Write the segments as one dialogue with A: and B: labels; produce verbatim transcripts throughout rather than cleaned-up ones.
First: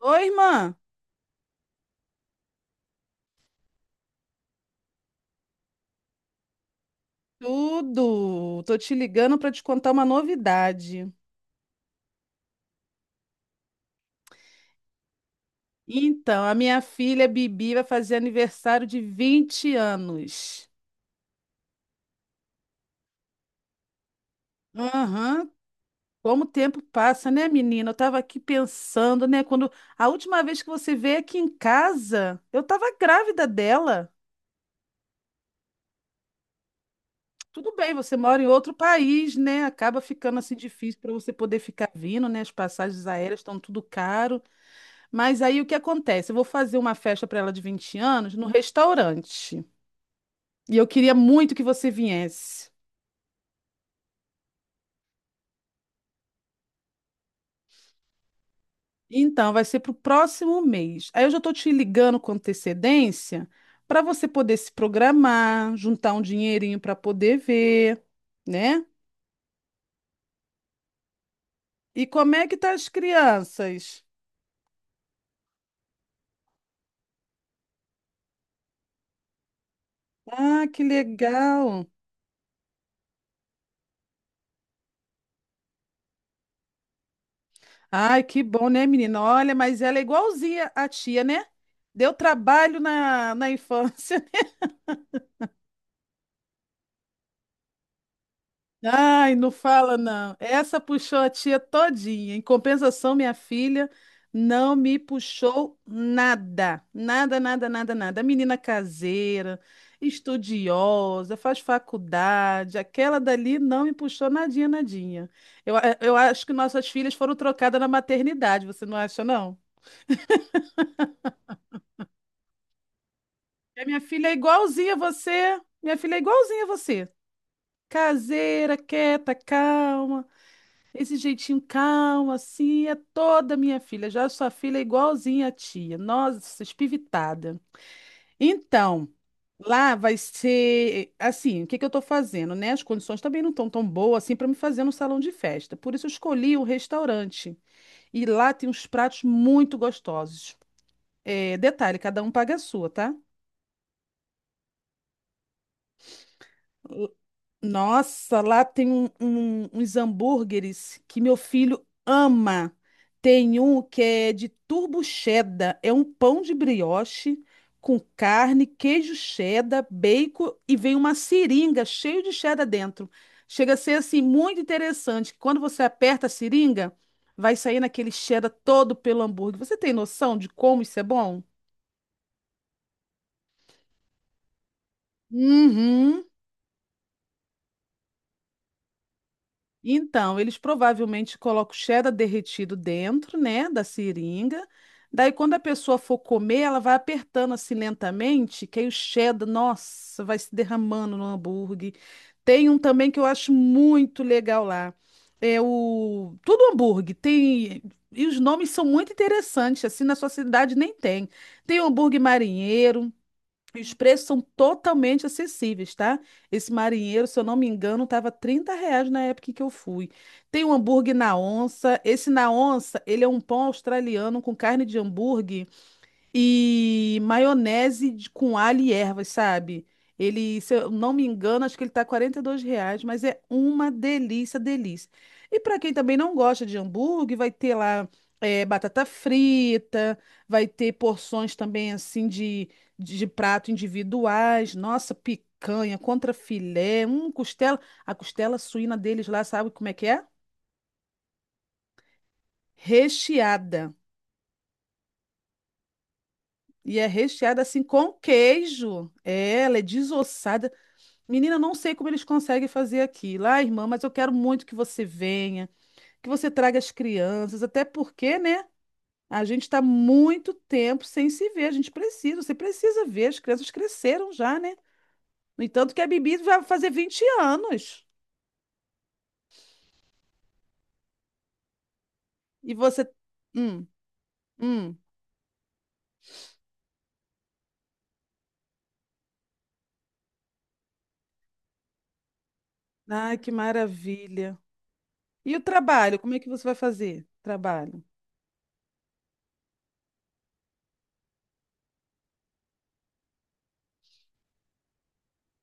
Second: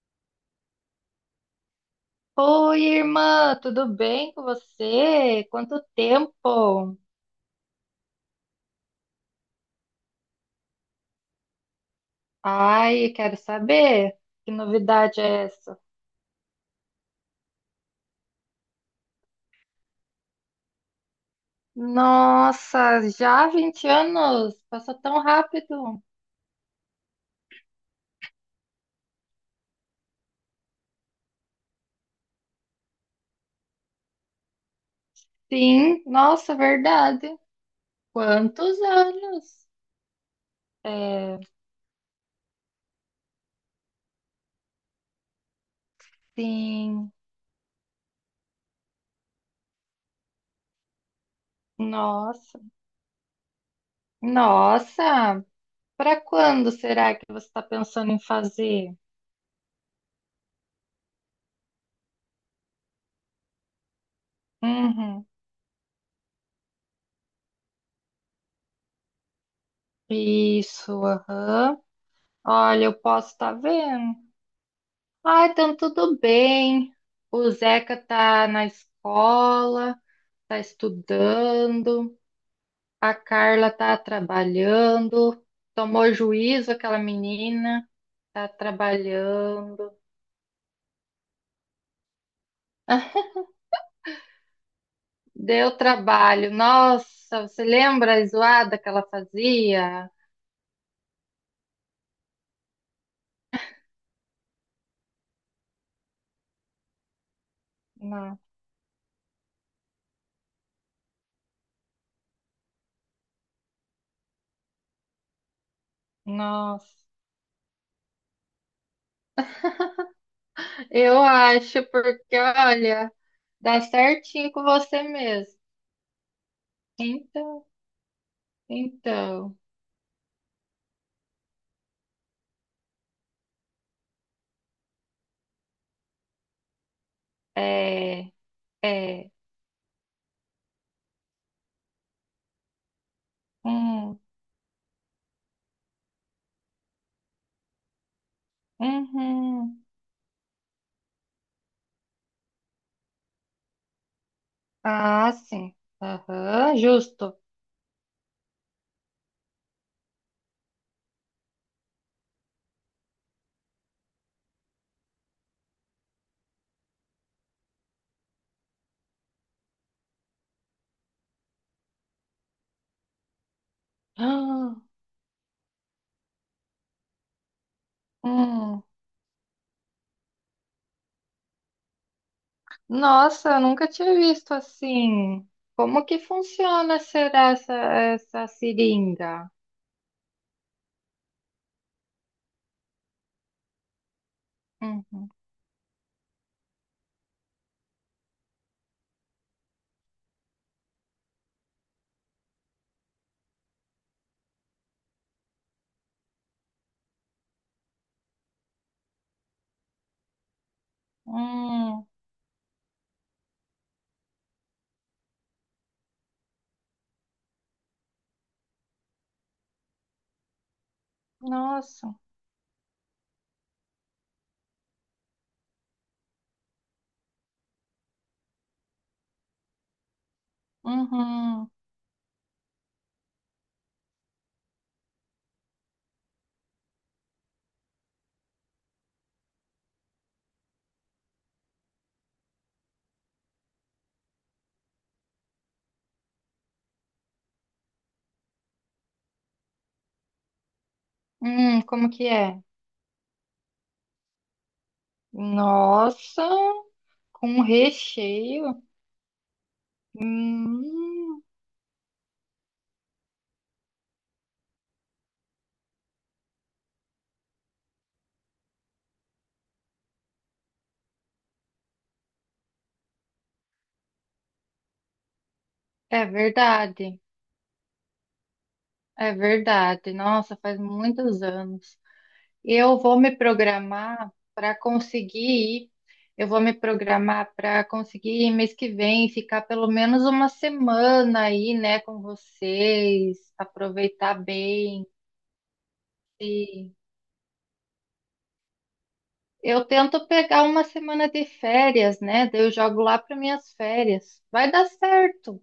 A: Oi, irmã.
B: Oi, irmã, tudo bem com você? Quanto tempo?
A: Tudo. Tô te ligando para te contar uma novidade.
B: Ai, quero saber que novidade é essa?
A: Então, a minha filha Bibi vai fazer aniversário de vinte anos.
B: Nossa, já vinte anos? Passa tão
A: Aham.
B: rápido.
A: Como o tempo passa, né, menina? Eu tava aqui pensando, né, quando a última vez que você veio aqui em casa, eu tava grávida dela.
B: Sim, nossa, verdade.
A: Tudo bem, você mora em outro
B: Quantos
A: país,
B: anos?
A: né? Acaba ficando assim difícil para você
B: É,
A: poder ficar vindo, né? As passagens aéreas estão tudo caro. Mas aí o que acontece? Eu vou fazer uma
B: sim,
A: festa para ela de vinte anos no restaurante. E eu queria muito que você
B: nossa.
A: viesse.
B: Nossa, para quando será que você está pensando em fazer?
A: Então, vai ser para o próximo mês. Aí eu já estou te ligando com antecedência para você poder se
B: Uhum.
A: programar, juntar um dinheirinho para poder ver, né?
B: Isso, aham.
A: E como é que tá
B: Olha,
A: as
B: eu posso estar
A: crianças?
B: vendo. Ah, então tudo bem. O Zeca tá na escola, tá
A: Ah, que legal.
B: estudando, a Carla tá trabalhando, tomou juízo aquela menina,
A: Ai, que
B: tá
A: bom, né, menina? Olha, mas
B: trabalhando.
A: ela é igualzinha à tia, né? Deu trabalho na, na infância.
B: Deu trabalho. Nossa, você lembra a zoada que ela
A: Ai, não fala
B: fazia?
A: não. Essa puxou a tia todinha. Em compensação, minha filha não me puxou nada. Nada, nada, nada, nada.
B: Não.
A: Menina caseira, estudiosa, faz faculdade. Aquela dali não me puxou nadinha, nadinha. Eu, a- eu acho que nossas
B: Nossa.
A: filhas foram trocadas na maternidade, você não acha, não?
B: Eu acho, porque olha, dá
A: E minha filha é
B: certinho com
A: igualzinha a
B: você mesmo.
A: você. Minha filha é igualzinha a você.
B: Então,
A: Caseira, quieta,
B: então,
A: calma. Esse jeitinho calmo, assim, é toda minha filha. Já sua filha é igualzinha à tia. Nossa, espivitada.
B: é,
A: Então,
B: é.
A: lá vai ser assim, o que que eu estou fazendo, né? As condições também não estão tão
B: Hum.
A: boas assim para me fazer no salão de festa. Por isso eu escolhi o restaurante. E lá tem uns pratos muito
B: Uhum.
A: gostosos. É, detalhe, cada um paga a sua, tá?
B: Ah, sim. Aham, justo.
A: Nossa, lá tem um- um- uns hambúrgueres que meu filho ama. Tem um que é de turbo cheddar, é um pão de brioche com carne, queijo cheddar, bacon e vem uma seringa cheio de cheddar dentro. Chega a ser assim muito
B: Ah,
A: interessante, que quando você aperta a seringa, vai sair naquele cheddar
B: hum.
A: todo pelo hambúrguer. Você tem noção de como isso é bom?
B: Nossa, eu nunca tinha visto assim. Como que
A: Uhum.
B: funciona será essa, essa seringa?
A: Então, eles provavelmente colocam cheddar derretido dentro, né, da seringa.
B: Uhum.
A: Daí, quando a pessoa for comer, ela vai apertando assim lentamente, que aí o cheddar, nossa, vai se derramando no hambúrguer. Tem um também que eu acho muito legal lá. É o... Tudo hambúrguer. Tem... E os nomes são muito interessantes, assim, na sua cidade nem tem. Tem o
B: Hum.
A: hambúrguer marinheiro, e os preços são totalmente acessíveis, tá? Esse marinheiro, se eu não me engano, estava trinta reais na época em que eu fui. Tem um hambúrguer na onça.
B: Nossa.
A: Esse na onça, ele é um pão australiano com carne de hambúrguer e maionese de- com alho e ervas, sabe? Ele, se eu não me engano,
B: Uhum.
A: acho que ele tá quarenta e dois reais, mas é uma delícia, delícia. E para quem também não gosta de hambúrguer, vai ter lá eh, batata frita, vai ter porções também assim de, de prato individuais, nossa, picanha, contrafilé, um costela. A costela suína deles lá, sabe como é que é?
B: Hum, como que é?
A: Recheada.
B: Nossa,
A: E é
B: com
A: recheada assim com
B: recheio.
A: queijo. É, ela é desossada.
B: Hum,
A: Menina, não sei como eles conseguem fazer aquilo. Ah, irmã, mas eu quero muito que você venha, que você traga as crianças, até porque, né? A gente está muito tempo sem se ver. A gente precisa, você precisa ver. As crianças cresceram já, né? No entanto, que a
B: é
A: Bibi vai fazer
B: verdade.
A: vinte anos.
B: É verdade. Nossa, faz muitos anos.
A: E
B: Eu
A: você.
B: vou me
A: Hum,
B: programar para
A: hum.
B: conseguir ir. Eu vou me programar para conseguir ir mês que vem, ficar pelo menos uma semana aí, né, com vocês,
A: Ai, que
B: aproveitar
A: maravilha.
B: bem.
A: E o trabalho? Como é que você vai
B: E
A: fazer? Trabalho.
B: eu tento pegar uma semana de férias, né? Daí eu jogo lá para minhas férias. Vai dar certo.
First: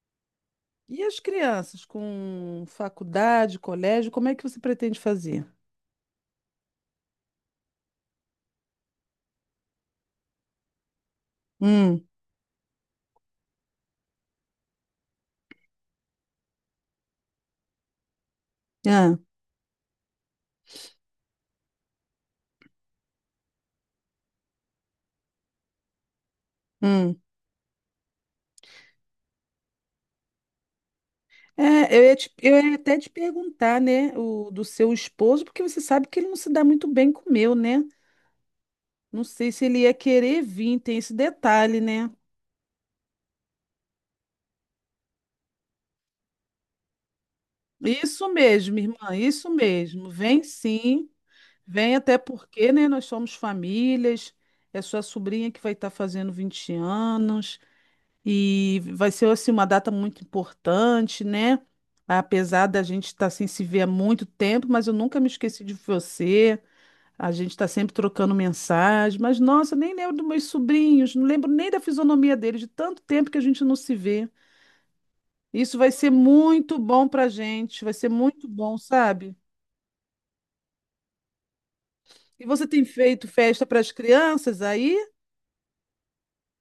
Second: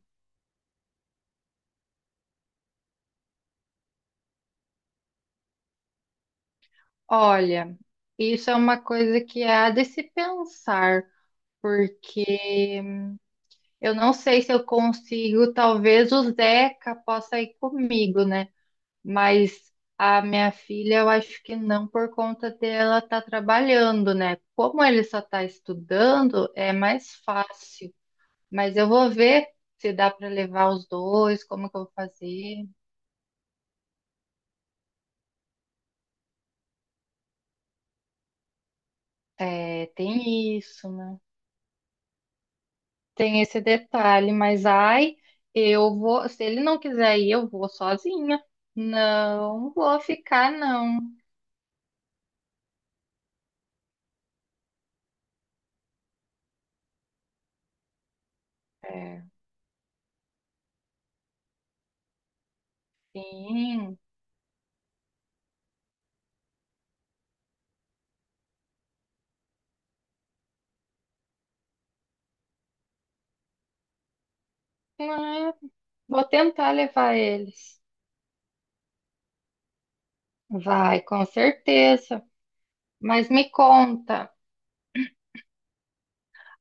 A: E as crianças com faculdade, colégio, como é que você pretende fazer?
B: Olha, isso é uma coisa que há de se pensar,
A: Hum,
B: porque eu não sei se eu consigo, talvez o Zeca possa ir comigo, né?
A: ah,
B: Mas a minha filha, eu acho que não por conta dela estar trabalhando, né? Como ele só está estudando, é mais
A: hum.
B: fácil. Mas eu vou ver se dá para levar os dois, como que eu vou
A: É, eu ia, te- eu
B: fazer.
A: ia até te perguntar, né, o, do seu esposo, porque você sabe que ele não se dá muito bem com o meu, né? Não sei se ele
B: É,
A: ia querer
B: tem
A: vir,
B: isso,
A: tem esse
B: né?
A: detalhe, né?
B: Tem esse detalhe, mas ai, eu vou, se ele não quiser ir, eu vou
A: Isso
B: sozinha.
A: mesmo, irmã, isso
B: Não vou
A: mesmo. Vem
B: ficar, não.
A: sim, vem até porque, né, nós somos famílias, é sua sobrinha que vai estar fazendo vinte anos e vai
B: É,
A: ser, assim, uma data muito importante, né? Apesar da gente estar sem se ver há
B: sim.
A: muito tempo, mas eu nunca me esqueci de você. A gente está sempre trocando mensagem, mas nossa, nem lembro dos meus sobrinhos, não lembro nem da fisionomia deles, de tanto tempo que a gente não se vê.
B: Ah,
A: Isso vai ser
B: vou tentar
A: muito bom
B: levar
A: para a
B: eles.
A: gente, vai ser muito bom, sabe?
B: Vai, com certeza.
A: E você tem feito
B: Mas me
A: festa para as
B: conta.
A: crianças aí?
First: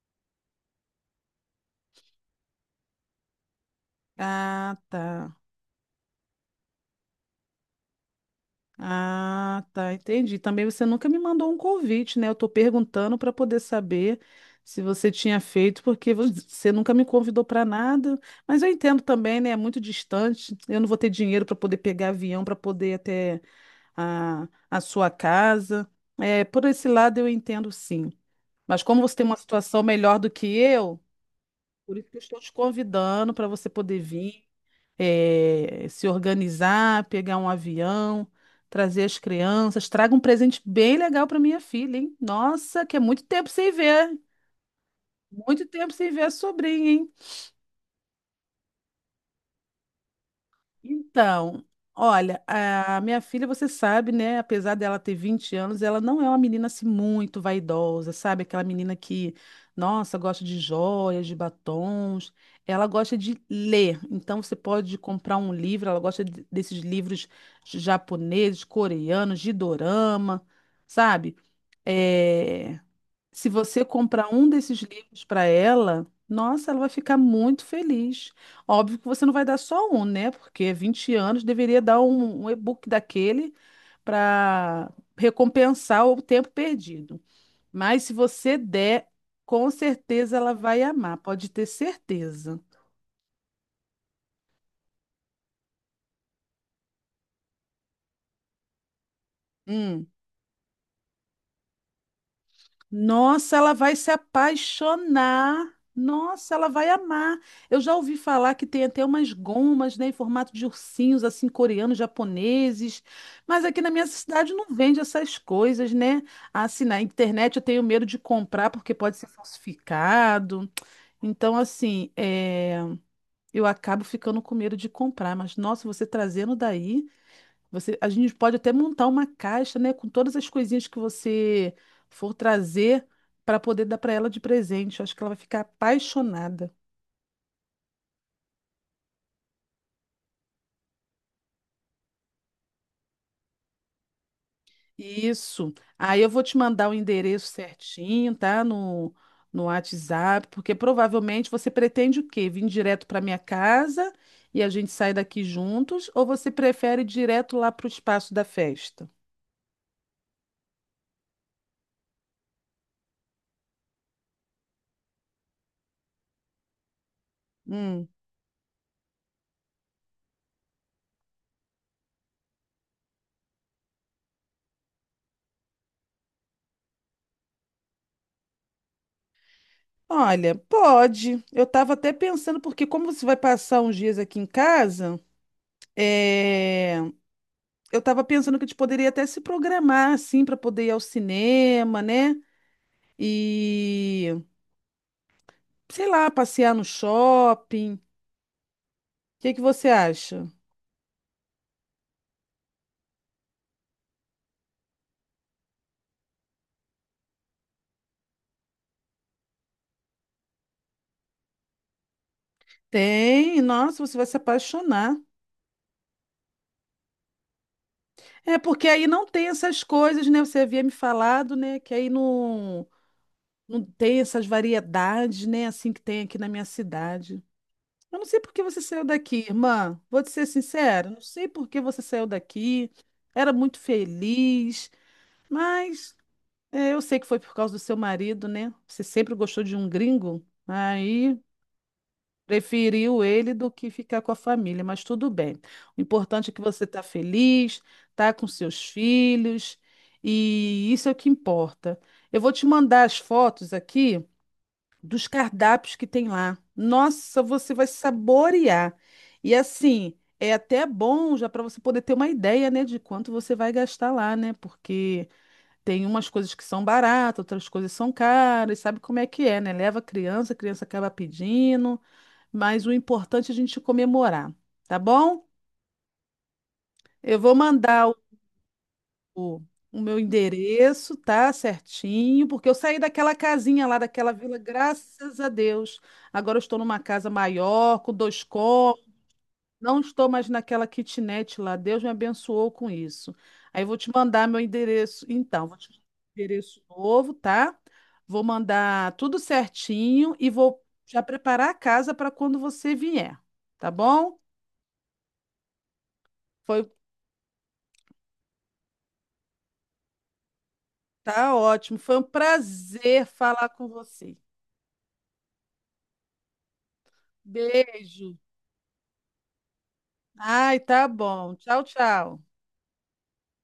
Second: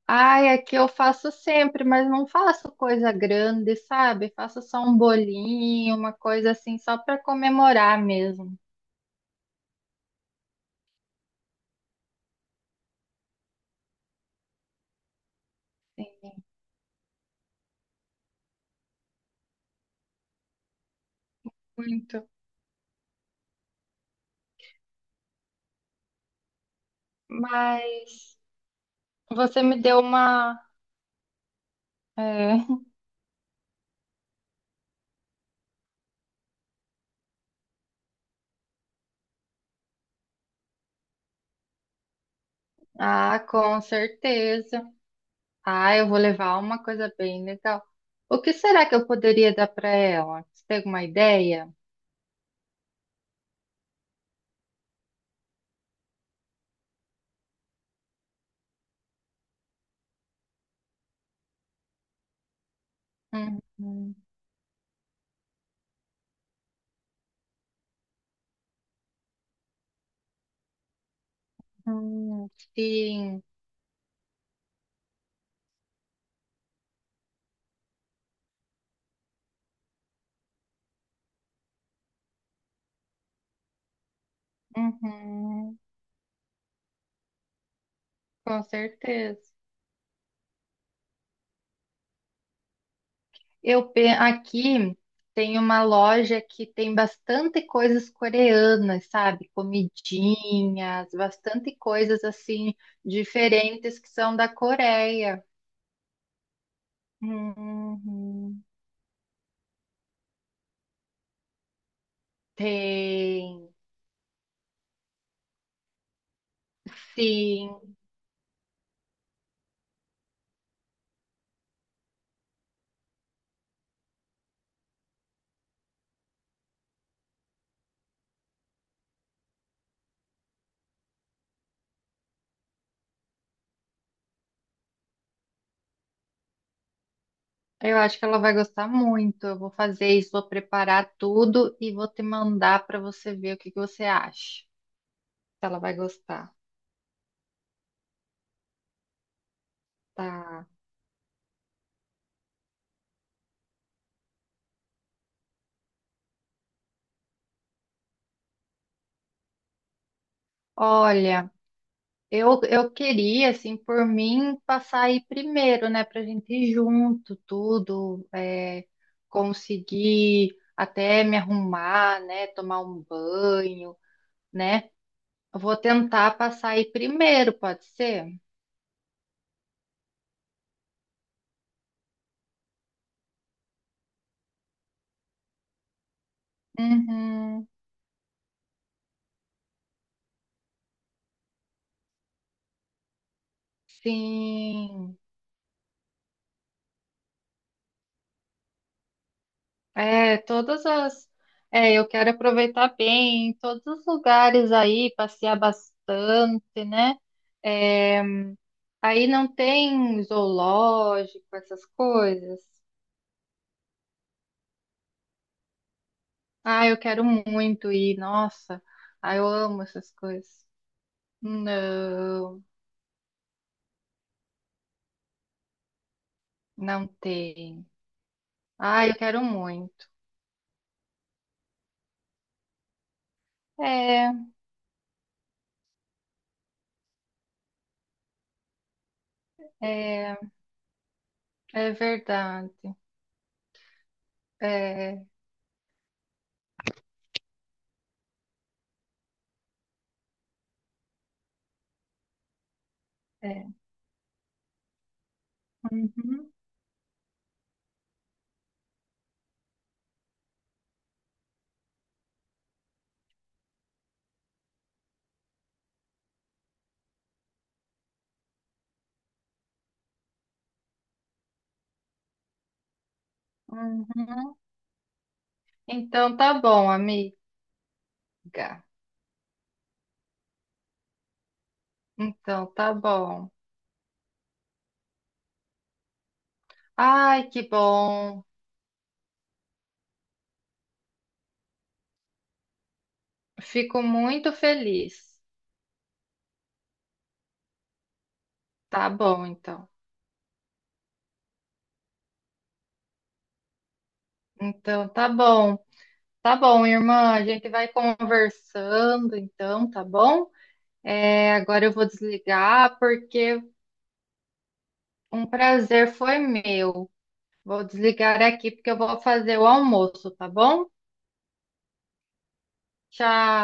B: Ai, aqui eu faço sempre, mas não faço coisa grande, sabe? Faço
A: Ah,
B: só um
A: tá.
B: bolinho, uma coisa assim, só para comemorar mesmo.
A: Ah, tá, entendi. Também você nunca me mandou um convite, né? Eu tô perguntando para poder saber se você tinha feito, porque vo- você nunca me convidou para nada. Mas eu entendo também, né? É muito distante. Eu não vou ter dinheiro para poder pegar
B: Muito.
A: avião, para poder ir até a, a sua casa. É, por esse lado eu entendo sim.
B: Mas
A: Mas como você tem uma
B: você
A: situação
B: me deu
A: melhor do que
B: uma.
A: eu, por isso que eu estou te
B: É.
A: convidando para você poder vir, eh, se organizar, pegar um avião, trazer as crianças. Traga um presente bem legal para minha filha, hein? Nossa, que é muito
B: Ah,
A: tempo sem
B: com
A: ver.
B: certeza.
A: Muito tempo
B: Ah, eu
A: sem
B: vou
A: ver a
B: levar uma
A: sobrinha, hein?
B: coisa bem legal. O que será que eu poderia dar para ela? Você tem alguma
A: Então,
B: ideia?
A: olha, a minha filha, você sabe, né? Apesar dela ter vinte anos, ela não é uma menina assim muito vaidosa, sabe? Aquela menina que, nossa, gosta de joias, de batons. Ela gosta de ler.
B: Uhum.
A: Então, você pode comprar um livro. Ela gosta de- desses livros japoneses, coreanos, de dorama, sabe?
B: Hum,
A: Eh,
B: sim.
A: se você comprar um desses livros para ela, nossa, ela vai ficar muito feliz. Óbvio que você não vai dar só um, né? Porque vinte anos deveria dar um, um e-book daquele para
B: Uhum,
A: recompensar o tempo perdido. Mas se você
B: com
A: der,
B: certeza.
A: com certeza ela vai amar, pode ter certeza.
B: Eu pe- aqui tem uma loja que tem bastante coisas coreanas, sabe?
A: Hum.
B: Comidinhas, bastante coisas assim
A: Nossa, ela vai
B: diferentes que
A: se
B: são da Coreia.
A: apaixonar. Nossa, ela vai amar. Eu já ouvi falar
B: Uhum.
A: que tem até umas gomas, né, em formato de ursinhos, assim, coreanos, japoneses. Mas
B: Tem,
A: aqui na minha cidade não vende essas coisas, né? Assim, na internet eu tenho
B: sim.
A: medo de comprar porque pode ser falsificado. Então, assim, é, eu acabo ficando com medo de comprar. Mas, nossa, você trazendo daí. Você, a gente pode até montar uma caixa, né, com todas as coisinhas que você for trazer para poder dar para ela de presente. Eu acho que ela vai ficar apaixonada.
B: Eu acho que ela vai gostar muito. Eu vou fazer isso, vou preparar tudo e vou te mandar para você ver o que que você acha. Se
A: Isso.
B: ela vai
A: Aí eu vou
B: gostar.
A: te mandar o endereço certinho, tá? No, no WhatsApp,
B: Tá.
A: porque provavelmente você pretende o quê? Vir direto para minha casa e a gente sai daqui juntos, ou você prefere ir direto lá para o espaço da festa?
B: Olha, eu, eu queria, assim, por mim, passar aí primeiro, né, pra gente ir junto,
A: Hum.
B: tudo, é, conseguir até me arrumar, né, tomar um banho, né? Eu vou tentar passar aí primeiro, pode ser?
A: Olha, pode. Eu estava até pensando, porque como você vai passar uns dias aqui em casa. É,
B: Uhum,
A: eu estava pensando que a gente poderia até se programar assim para poder ir ao cinema, né? E
B: sim.
A: sei lá, passear no shopping. O que que você
B: É,
A: acha?
B: todas as. É, eu quero aproveitar bem todos os lugares aí, passear bastante, né? É, aí não tem zoológico, essas coisas.
A: Tem, nossa, você vai se apaixonar.
B: Ah, eu quero muito ir,
A: É
B: nossa.
A: porque aí não
B: Ah, eu
A: tem essas
B: amo essas
A: coisas, né? Você
B: coisas.
A: havia me falado, né? Que aí
B: Não,
A: não, não tem essas variedades, né? Assim que tem aqui na minha
B: não
A: cidade.
B: tem.
A: Eu não sei por que você saiu
B: Ah, eu
A: daqui,
B: quero
A: irmã.
B: muito.
A: Vou te ser sincera, não sei por que você saiu daqui. Era muito
B: É,
A: feliz. Mas é, eu sei que foi por causa do seu marido, né? Você sempre gostou de um
B: é,
A: gringo, aí
B: é verdade.
A: preferiu ele do que ficar com a família, mas
B: É,
A: tudo bem. O importante é que você está feliz, está com seus filhos, e isso é o que importa. Eu vou te mandar as fotos
B: é.
A: aqui dos cardápios que tem
B: Uhum,
A: lá. Nossa, você vai saborear. E assim, é até bom já para você poder ter uma ideia, né, de quanto você vai gastar lá, né? Porque. Tem umas coisas que são baratas, outras coisas são caras, sabe como é que é, né? Leva a criança, a criança acaba pedindo, mas o importante é a gente comemorar,
B: uhum.
A: tá bom?
B: Então tá bom, amiga.
A: Eu vou mandar o, o o meu endereço, tá? Certinho, porque
B: Então
A: eu
B: tá
A: saí daquela
B: bom.
A: casinha lá, daquela vila, graças a Deus. Agora eu estou numa casa
B: Ai, que
A: maior, com dois
B: bom.
A: cômodos. Não estou mais naquela kitnet lá. Deus me abençoou com isso. Aí eu vou
B: Fico
A: te mandar
B: muito
A: meu endereço.
B: feliz.
A: Então, vou te mandar meu endereço novo, tá? Vou
B: Tá
A: mandar tudo
B: bom, então.
A: certinho e vou já preparar a casa para quando você vier, tá bom?
B: Então tá bom. Tá
A: Foi,
B: bom, irmã, a gente vai conversando então, tá bom? É,
A: tá
B: agora eu
A: ótimo.
B: vou
A: Foi um
B: desligar
A: prazer
B: porque
A: falar com você.
B: um prazer foi meu. Vou
A: Beijo.
B: desligar aqui porque eu vou fazer o almoço, tá
A: Ai,
B: bom?
A: tá bom. Tchau, tchau.
B: Tchau.